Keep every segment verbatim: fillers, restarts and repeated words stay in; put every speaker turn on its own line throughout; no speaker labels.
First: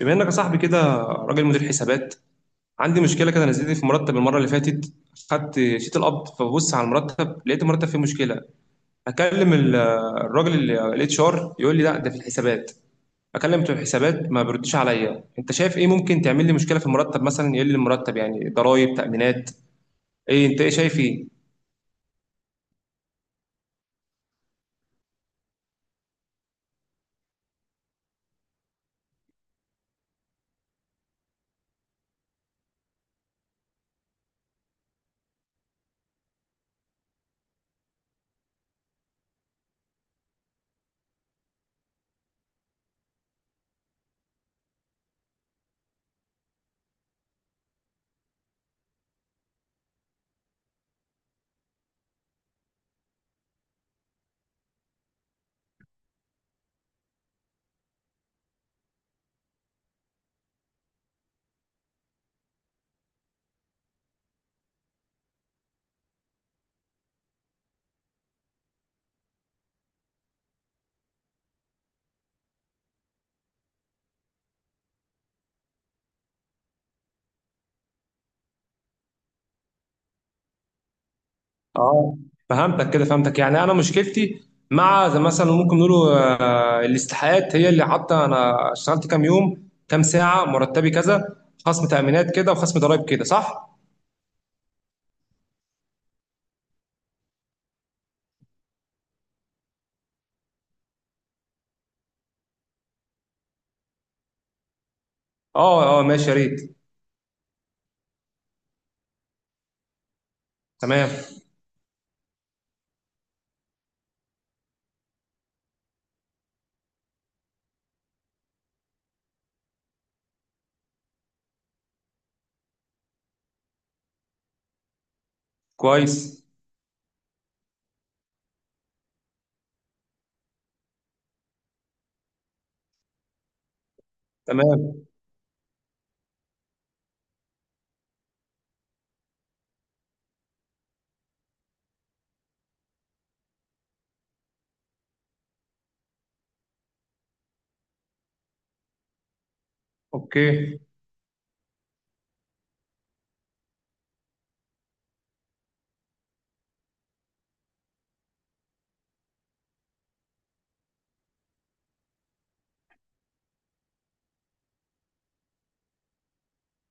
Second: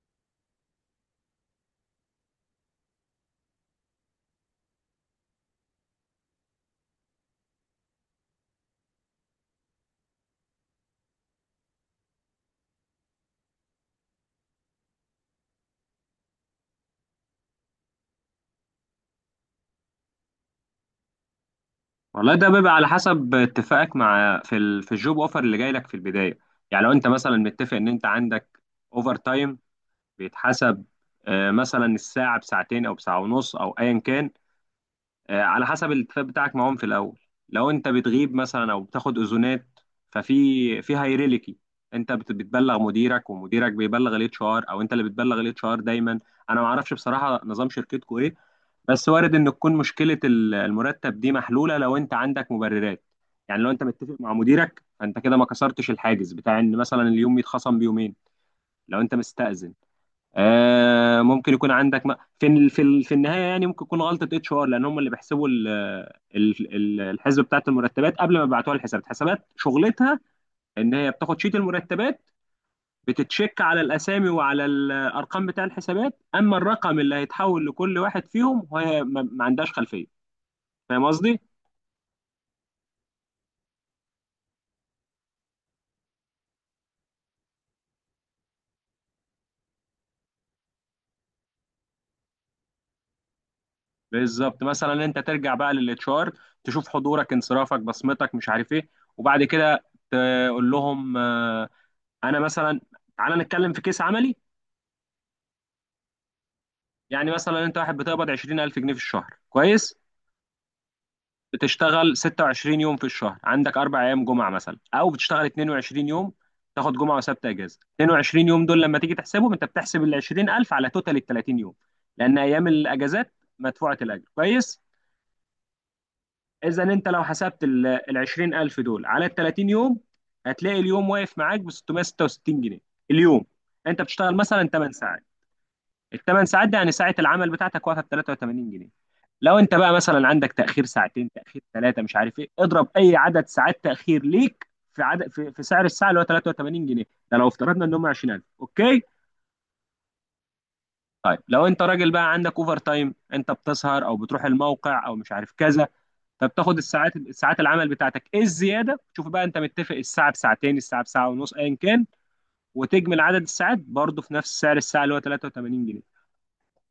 بما انك يا صاحبي كده راجل مدير حسابات، عندي مشكله كده نزلت لي في مرتب المره اللي فاتت. خدت شيت القبض فببص على المرتب لقيت المرتب فيه مشكله. اكلم ال- الراجل الاتش ار يقول لي لا ده في الحسابات. اكلم بتوع الحسابات ما بيردش عليا، انت شايف ايه ممكن تعمل لي مشكله في المرتب؟ مثلا يقل لي المرتب، يعني ضرائب، تامينات، ايه؟ انت ايه شايف ايه؟
والله ده بيبقى على حسب اتفاقك مع في ال... في الجوب اوفر اللي جاي لك في البدايه. يعني لو انت مثلا متفق ان انت عندك اوفر تايم بيتحسب، آه، مثلا الساعه بساعتين او بساعه ونص او ايا كان. آه، على حسب الاتفاق بتاعك معاهم في الاول. لو انت بتغيب مثلا او بتاخد اذونات ففي في هيراركي، انت بت- بتبلغ مديرك ومديرك بيبلغ الاتش ار، او انت اللي بتبلغ الاتش ار دايما. انا ما اعرفش بصراحه نظام شركتكم، بس وارد ان تكون مشكله ال- المرتب دي محلوله لو انت عندك مبررات. يعني لو انت متفق مع مديرك فانت كده ما كسرتش الحاجز بتاع ان مثلا اليوم يتخصم بيومين. لو انت مستأذن آه ممكن يكون عندك م... في ال- في ال- في النهايه، يعني ممكن يكون غلطه اتش ار، لان هم اللي بيحسبوا ال- ال- ال- الحسبه بتاعت المرتبات قبل ما يبعتوها للحسابات. حسابات شغلتها ان هي بتاخد شيت المرتبات، بتتشك على الاسامي وعلى الارقام بتاع الحسابات، اما الرقم اللي هيتحول لكل واحد فيهم، وهي ما ما عندهاش خلفيه. فاهم قصدي؟
اه، فهمتك كده، فهمتك، يعني انا مشكلتي مع زي مثلا ممكن نقوله، آه، الاستحقاقات هي اللي حاطه انا اشتغلت كام يوم كام ساعه مرتبي كذا، خصم تامينات كده وخصم ضرائب كده، صح؟
بالظبط. مثلا انت ترجع بقى للاتش ار، تشوف حضورك انصرافك بصمتك مش عارف ايه، وبعد كده تقول لهم آه، انا مثلا. تعالى نتكلم في كيس عملي.
اه اه ماشي يا ريت.
يعني مثلا انت واحد بتقبض عشرين الف جنيه في الشهر، كويس؟
تمام.
بتشتغل ستة وعشرين يوم في الشهر، عندك اربع ايام جمعه مثلا، او بتشتغل اتنين وعشرين يوم، تاخد جمعه وسبت اجازه. اتنين وعشرين يوم دول لما تيجي تحسبهم، انت بتحسب ال عشرين الف على توتال ال تلاتين يوم، لان ايام الاجازات مدفوعه الاجر، كويس؟
كويس.
اذا انت لو حسبت ال عشرين الف دول على ال تلاتين يوم، هتلاقي اليوم واقف معاك ب ستمية وستة وستين جنيه اليوم. انت بتشتغل مثلا ثمان
تمام.
ساعات. ال ثمان ساعات دي يعني ساعه العمل بتاعتك واقفه ب تلاتة وتمانين جنيه. لو انت بقى مثلا عندك تاخير ساعتين، تاخير ثلاثه، مش عارف ايه، اضرب اي عدد ساعات تاخير ليك في عدد في, في سعر الساعه اللي هو ثلاثة وثمانين جنيه. ده لو افترضنا ان هم عشرين الف. اوكي؟
اوكي.
طيب لو انت راجل بقى عندك اوفر تايم، انت بتسهر او بتروح الموقع او مش عارف كذا، فبتاخد الساعات، ساعات العمل بتاعتك ايه الزياده، شوف بقى انت متفق الساعه بساعتين، الساعه بساعه ونص، ايا كان، وتجمل عدد الساعات برضه في نفس سعر الساعه اللي هو تلاتة وتمانين جنيه،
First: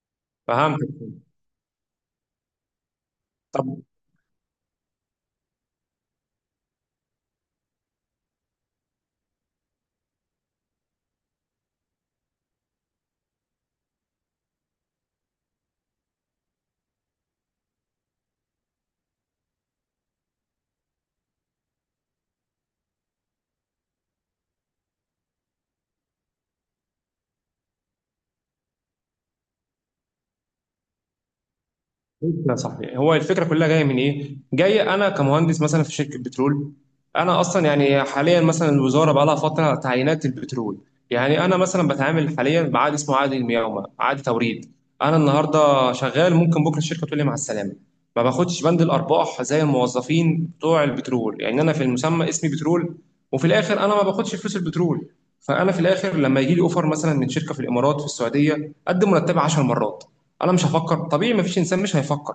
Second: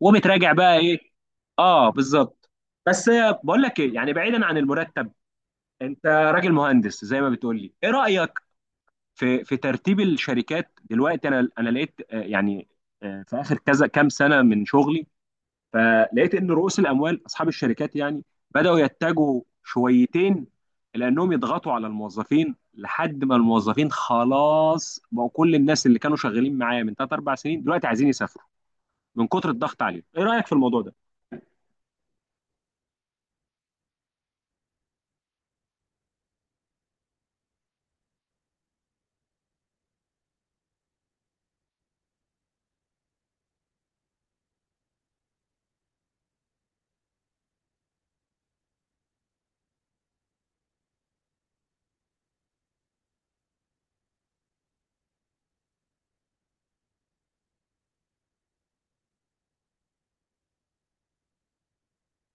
وبتراجع بقى ايه.
فهمتك.
اه بالظبط. بس بقول
طب.
لك ايه، يعني بعيدا عن المرتب، انت راجل مهندس زي ما بتقول لي، ايه رايك في في ترتيب الشركات دلوقتي؟ انا انا لقيت آه، يعني آه، في اخر كذا كام سنه من شغلي، فلقيت ان رؤوس الاموال اصحاب الشركات يعني بداوا يتجهوا شويتين، لانهم يضغطوا على الموظفين لحد ما الموظفين خلاص بقوا. كل الناس اللي كانوا شغالين معايا من ثلاثة اربعة سنين دلوقتي عايزين يسافروا من كتر الضغط عليهم. ايه رايك في الموضوع ده؟
لا صح، هو الفكره كلها جايه من ايه؟ جاي انا كمهندس مثلا في شركه بترول، انا اصلا يعني حاليا مثلا الوزاره بقى لها فتره تعيينات البترول، يعني انا مثلا بتعامل حاليا بعقد اسمه عقد المقاومه، عقد توريد. انا النهارده شغال ممكن بكره الشركه تقول لي مع السلامه. ما باخدش بند الارباح زي الموظفين بتوع البترول، يعني انا في المسمى اسمي بترول وفي الاخر انا ما باخدش فلوس البترول. فانا في الاخر لما يجي لي اوفر مثلا من شركه في الامارات في السعوديه قد مرتبي 10 مرات، انا مش هفكر. طبيعي مفيش انسان مش هيفكر.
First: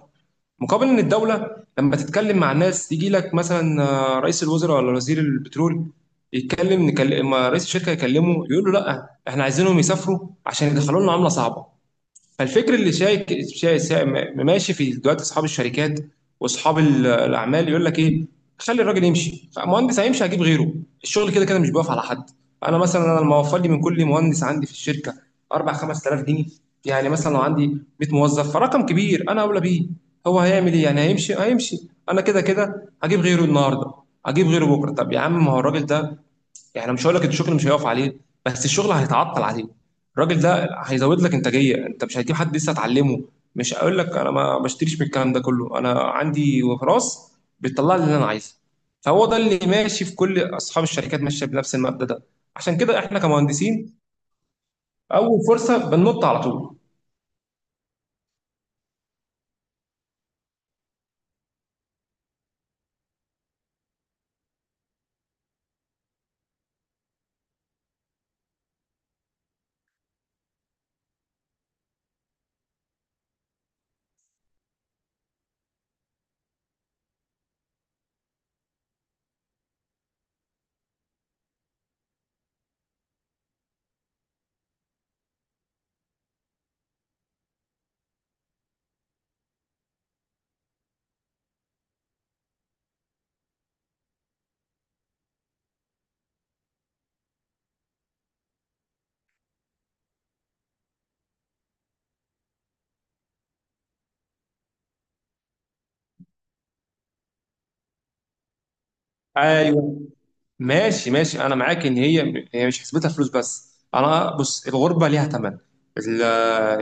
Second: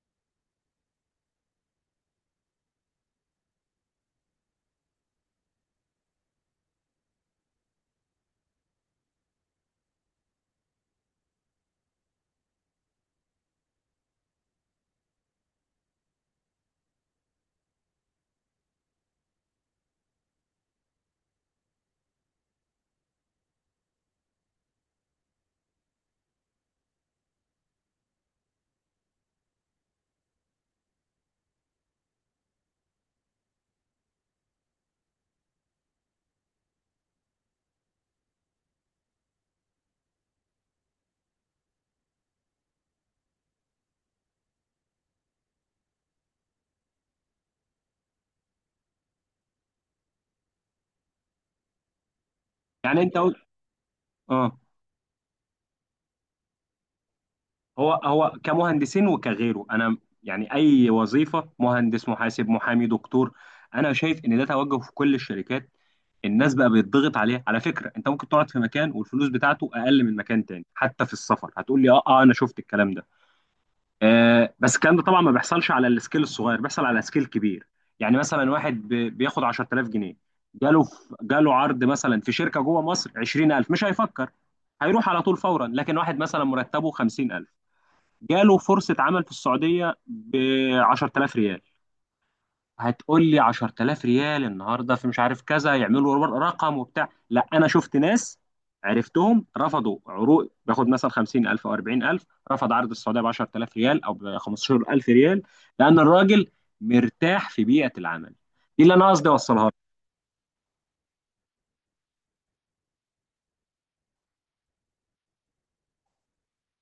مقابل ان الدوله لما تتكلم مع الناس يجي لك مثلا، آه، رئيس الوزراء ولا وزير البترول يتكلم، نكلم ما رئيس الشركه يكلمه يقول له لا احنا عايزينهم يسافروا عشان يدخلوا لنا عمله صعبه. فالفكر اللي شايك شاي شاي- ماشي في دلوقتي اصحاب الشركات واصحاب ال- الاعمال يقول لك ايه، خلي الراجل يمشي، مهندس هيمشي هجيب غيره، الشغل كده كده مش بيقف على حد. انا مثلا، انا لما اوفر لي من كل مهندس عندي في الشركه اربع خمس تلاف جنيه، يعني مثلا لو عندي ميت موظف فرقم كبير انا اولى بيه. هو هيعمل ايه يعني؟ هيمشي هيمشي، انا كده كده هجيب غيره النهارده، هجيب غيره بكره. طب يا عم ما هو الراجل ده، يعني مش هقول لك الشغل مش هيقف عليه، بس الشغل هيتعطل عليه. الراجل ده هيزود لك انتاجيه، انت مش هتجيب حد لسه اتعلمه. مش هقول لك انا ما بشتريش من الكلام ده كله، انا عندي راس بتطلع لي اللي انا عايزه. فهو ده اللي ماشي، في كل اصحاب الشركات ماشيه بنفس المبدا ده. عشان كده
يعني انت
احنا
قلت
كمهندسين
اه.
اول فرصه بننط على طول.
هو هو كمهندسين وكغيره، انا يعني اي وظيفه، مهندس محاسب محامي دكتور، انا شايف ان ده توجه في كل الشركات. الناس بقى بيتضغط عليها. على فكره انت ممكن تقعد في مكان والفلوس بتاعته اقل من مكان تاني، حتى في السفر. هتقول لي اه اه انا شفت الكلام ده. آه بس الكلام ده طبعا ما بيحصلش على السكيل الصغير، بيحصل على سكيل كبير. يعني مثلا واحد بي- بياخد عشر الاف جنيه، جاله في جاله عرض مثلا في شركه جوه مصر عشرين الف، مش هيفكر، هيروح على طول فورا. لكن واحد مثلا مرتبه خمسين الف جاله فرصة عمل في السعودية ب عشر الاف ريال، هتقول لي عشر الاف ريال النهارده في مش عارف كذا يعملوا رقم وبتاع، لا انا شفت ناس عرفتهم رفضوا عروض، باخد مثلا خمسين الف او اربعين الف، رفض عرض السعودية ب عشرة الاف ريال او ب خمسة عشر الف ريال، لان الراجل مرتاح في بيئة العمل. دي اللي انا قصدي اوصلها لك.
أيوه. ماشي ماشي، انا معاك ان هي هي مش حسبتها فلوس، بس انا بص الغربه ليها ثمن. ال-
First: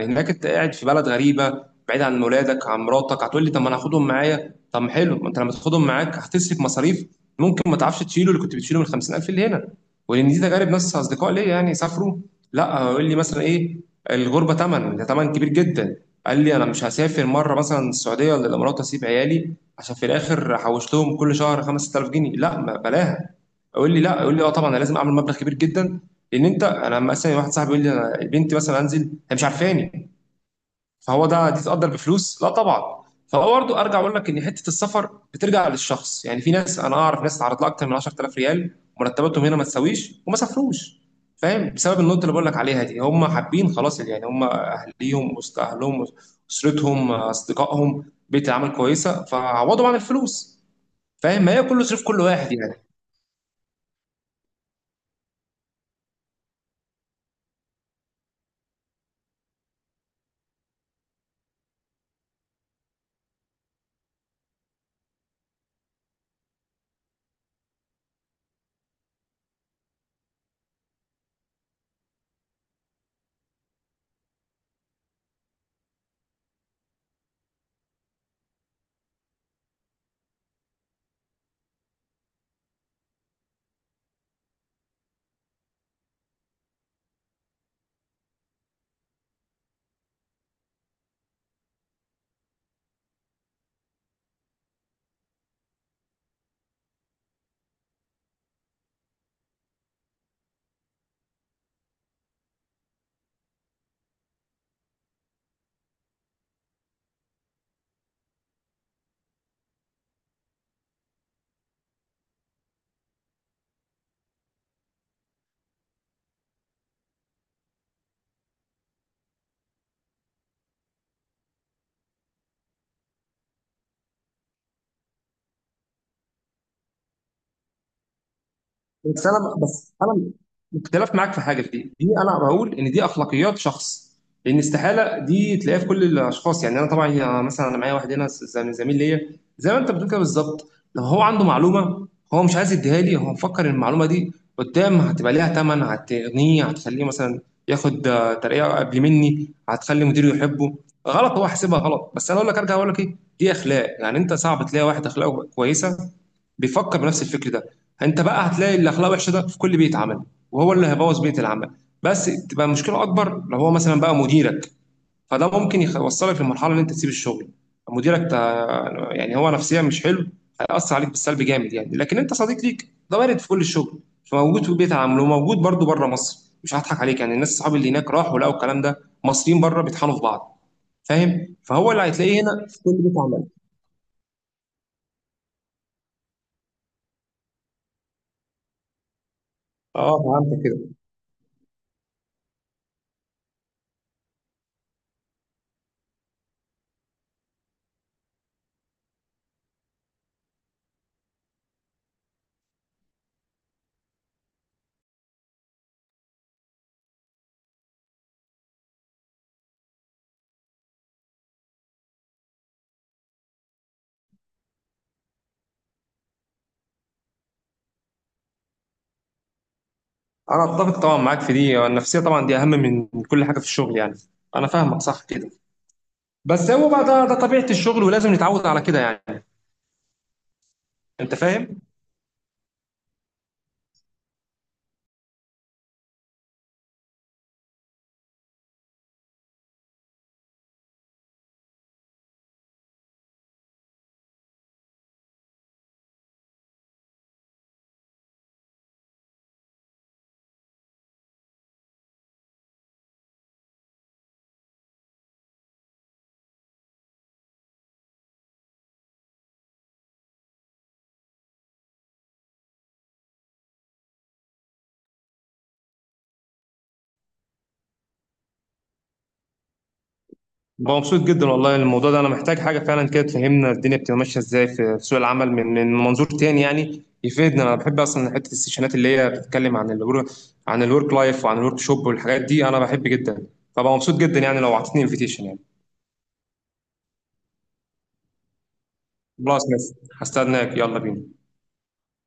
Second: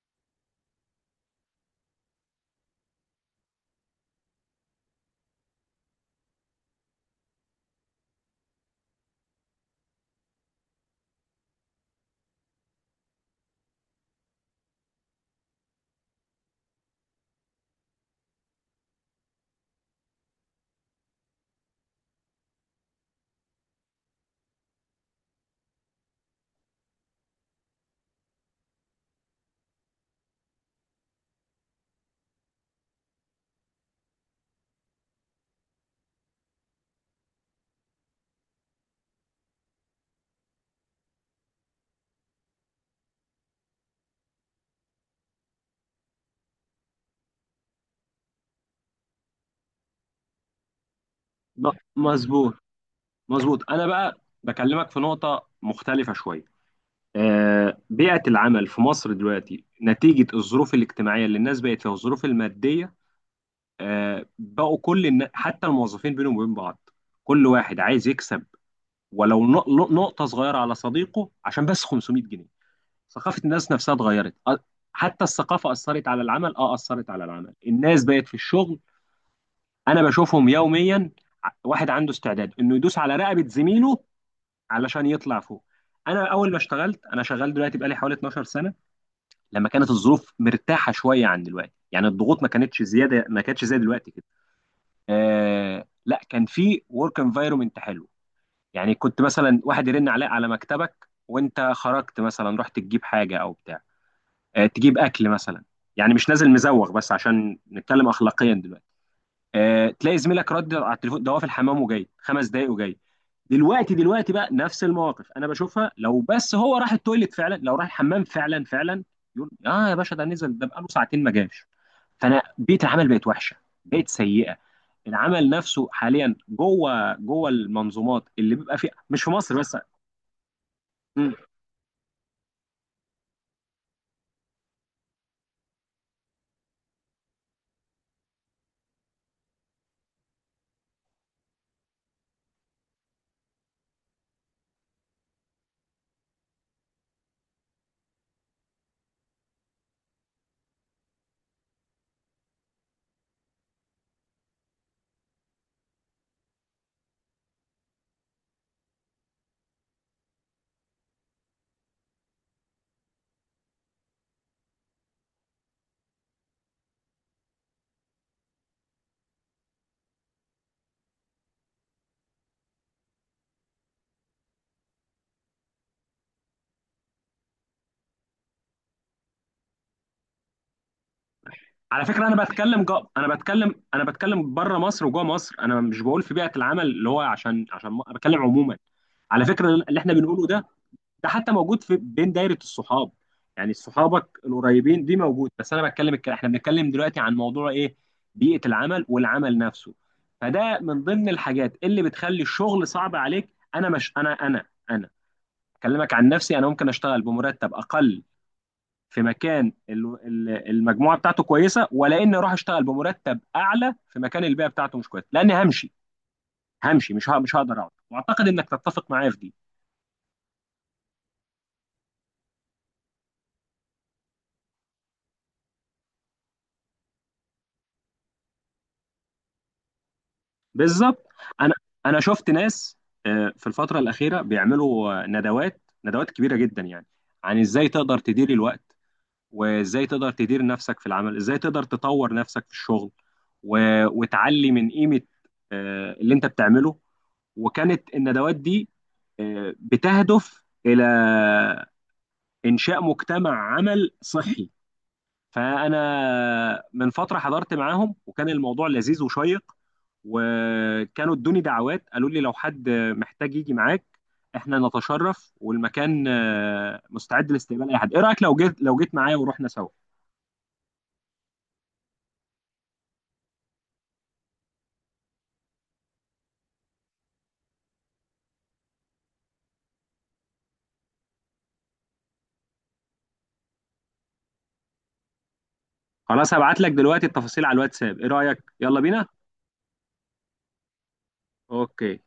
هناك انت قاعد في بلد غريبه، بعيد عن ولادك عن مراتك. هتقول لي طب ما انا هاخدهم معايا، طب ما حلو، ما انت لما تاخدهم معاك هتصرف مصاريف، ممكن ما تعرفش تشيله اللي كنت بتشيله من خمسين الف اللي هنا. ولان دي تجارب ناس اصدقاء ليا يعني سافروا، لا يقول لي مثلا ايه، الغربه ثمن، ده ثمن كبير جدا. قال لي انا مش هسافر مره مثلا السعوديه ولا الامارات اسيب عيالي عشان في الاخر حوشتهم كل شهر خمسة الاف جنيه، لا ما بلاها. يقول لي لا، يقول لي اه طبعا انا لازم اعمل مبلغ كبير جدا. لان انت، انا لما مثلا واحد صاحبي يقول لي انا بنتي مثلا انزل هي مش عارفاني، فهو ده تتقدر بفلوس؟ لا طبعا. فهو برضه ارجع اقول لك ان حته السفر بترجع للشخص، يعني في ناس، انا اعرف ناس اتعرض لها اكتر من عشر تلاف ريال مرتباتهم هنا ما تساويش وما سافروش. فاهم؟ بسبب النقطه اللي بقول لك عليها دي، هم حابين خلاص، يعني هم اهليهم وسط اهلهم، اسرتهم، اصدقائهم، بيئه العمل كويسه، فعوضوا عن الفلوس. فاهم؟ ما هي
ب-
كله صرف، كل واحد
مظبوط،
يعني.
مظبوط. انا بقى بكلمك في نقطة مختلفة شوية. آه، بيئة العمل في مصر دلوقتي نتيجة الظروف الاجتماعية اللي الناس بقت فيها والظروف المادية، آه، بقوا كل النا... حتى الموظفين بينهم وبين بعض كل واحد عايز يكسب، ولو نق- نقطة صغيرة على صديقه عشان بس خمسمية جنيه. ثقافة الناس نفسها اتغيرت. أ- حتى الثقافة أثرت على العمل، اه أثرت على العمل. الناس بقت في الشغل، أنا بشوفهم يوميا. ع- واحد عنده استعداد إنه يدوس على رقبة زميله علشان يطلع فوق. أنا أول ما اشتغلت، أنا شغال دلوقتي بقالي حوالي اتناشر سنة، لما كانت الظروف مرتاحه شويه عن دلوقتي، يعني الضغوط ما كانتش زياده، ما كانتش زي دلوقتي كده. آه لا، كان في ورك انفايرمنت حلو. يعني كنت مثلا واحد يرن عليك على مكتبك وانت خرجت مثلا رحت تجيب حاجه او بتاع، آه تجيب اكل مثلا، يعني مش نازل مزوغ. بس عشان نتكلم اخلاقيا دلوقتي، آه، تلاقي زميلك رد على التليفون، ده هو في الحمام وجاي خمس دقايق وجاي. دلوقتي دلوقتي بقى نفس المواقف انا بشوفها، لو بس هو راح التويليت فعلا، لو راح الحمام فعلا فعلا، يقول اه يا باشا ده نزل ده بقاله ساعتين ما جاش. فانا بيئه العمل بقت وحشه، بقت سيئه. العمل نفسه حاليا جوه جوه المنظومات اللي بيبقى فيها، مش
بس
في
انا
مصر بس.
بس انا اختلف
مم.
معاك في حاجه في دي دي انا بقول ان دي اخلاقيات شخص. لان استحاله دي تلاقيها في كل الاشخاص، يعني انا طبعا، آه، مثلا انا معايا واحد هنا ز- زميل زميل ليا زي ما انت بتقول كده بالظبط. لو هو عنده معلومه هو مش عايز يديها لي، هو مفكر ان المعلومه دي قدام هتبقى ليها ثمن، هتغنيه، هتخليه مثلا ياخد، آه، ترقيه قبل مني، هتخلي مديره يحبه. غلط، هو حاسبها غلط. بس انا اقول لك، ارجع اقول لك ايه، دي اخلاق، يعني انت صعب تلاقي واحد اخلاقه كويسه بيفكر بنفس الفكر ده. انت بقى هتلاقي الاخلاق وحشه ده في كل بيت عمل، وهو اللي هيبوظ بيت العمل. بس تبقى المشكله اكبر لو هو مثلا بقى مديرك، فده ممكن يخ- يوصلك لمرحله ان انت تسيب الشغل. مديرك تا- يعني هو نفسيا مش حلو، هيأثر عليك بالسلب جامد يعني. لكن انت صديق ليك ده وارد في كل الشغل. فموجود في بيت العمل وموجود برضو بره مصر، مش هضحك عليك. يعني الناس صحابي اللي هناك راحوا لقوا الكلام ده، مصريين بره بيطحنوا في بعض. فاهم؟ فهو اللي
على فكره
هتلاقيه
انا
هنا
بتكلم
في كل
جو...
بيت
انا
عمل.
بتكلم انا بتكلم بره مصر وجوه مصر، انا مش بقول في بيئه العمل اللي هو عشان عشان م- أنا بتكلم عموما. على فكره اللي احنا
اه،
بنقوله
فهمت
ده،
كده.
ده حتى موجود في بين دايرة الصحاب، يعني صحابك القريبين دي موجود. بس انا بتكلم الك- احنا بنتكلم دلوقتي عن موضوع ايه؟ بيئة العمل والعمل نفسه. فده من ضمن الحاجات اللي بتخلي الشغل صعب عليك. انا مش انا انا انا اكلمك عن نفسي، انا ممكن اشتغل بمرتب اقل في مكان ال- ال- المجموعة بتاعته كويسة، ولا اني اروح اشتغل بمرتب اعلى في مكان البيئة بتاعته مش كويسة، لاني همشي، همشي مش ه- مش هقدر اقعد. واعتقد انك تتفق معايا في دي.
انا اتفق طبعا معاك في دي، النفسيه طبعا دي اهم من كل حاجه في الشغل يعني. انا فاهمك صح كده. بس هو بقى ده, ده طبيعه الشغل ولازم نتعود على كده يعني.
بالظبط.
انت
انا
فاهم.
انا شفت ناس آه، في الفتره الاخيره بيعملوا آه، ندوات ندوات كبيره جدا، يعني عن ازاي تقدر تدير الوقت، وازاي تقدر تدير نفسك في العمل، ازاي تقدر تطور نفسك في الشغل، و- وتعلي من قيمه آه، اللي انت بتعمله. وكانت الندوات دي آه، بتهدف الى انشاء مجتمع عمل صحي. فانا من فتره حضرت معاهم وكان الموضوع لذيذ وشيق، وكانوا ادوني دعوات، قالوا لي لو حد محتاج يجي معاك احنا نتشرف، والمكان آه، مستعد لاستقبال اي حد. ايه رايك لو جيت لو جيت معايا ورحنا سوا؟
بقى مبسوط جدا والله الموضوع ده، انا محتاج حاجه فعلا كده تفهمنا الدنيا بتبقى ماشيه ازاي في في سوق العمل، من من منظور تاني يعني يفيدنا. انا بحب اصلا حته السيشنات اللي هي بتتكلم عن الورك عن الورك لايف وعن الورك شوب والحاجات دي، انا بحب جدا. فبقى مبسوط جدا، يعني لو اعطيتني انفيتيشن يعني.
خلاص هبعت لك دلوقتي التفاصيل على الواتساب. ايه رايك؟ يلا بينا.
خلاص ماشي. هستناك يلا بينا.
اوكي.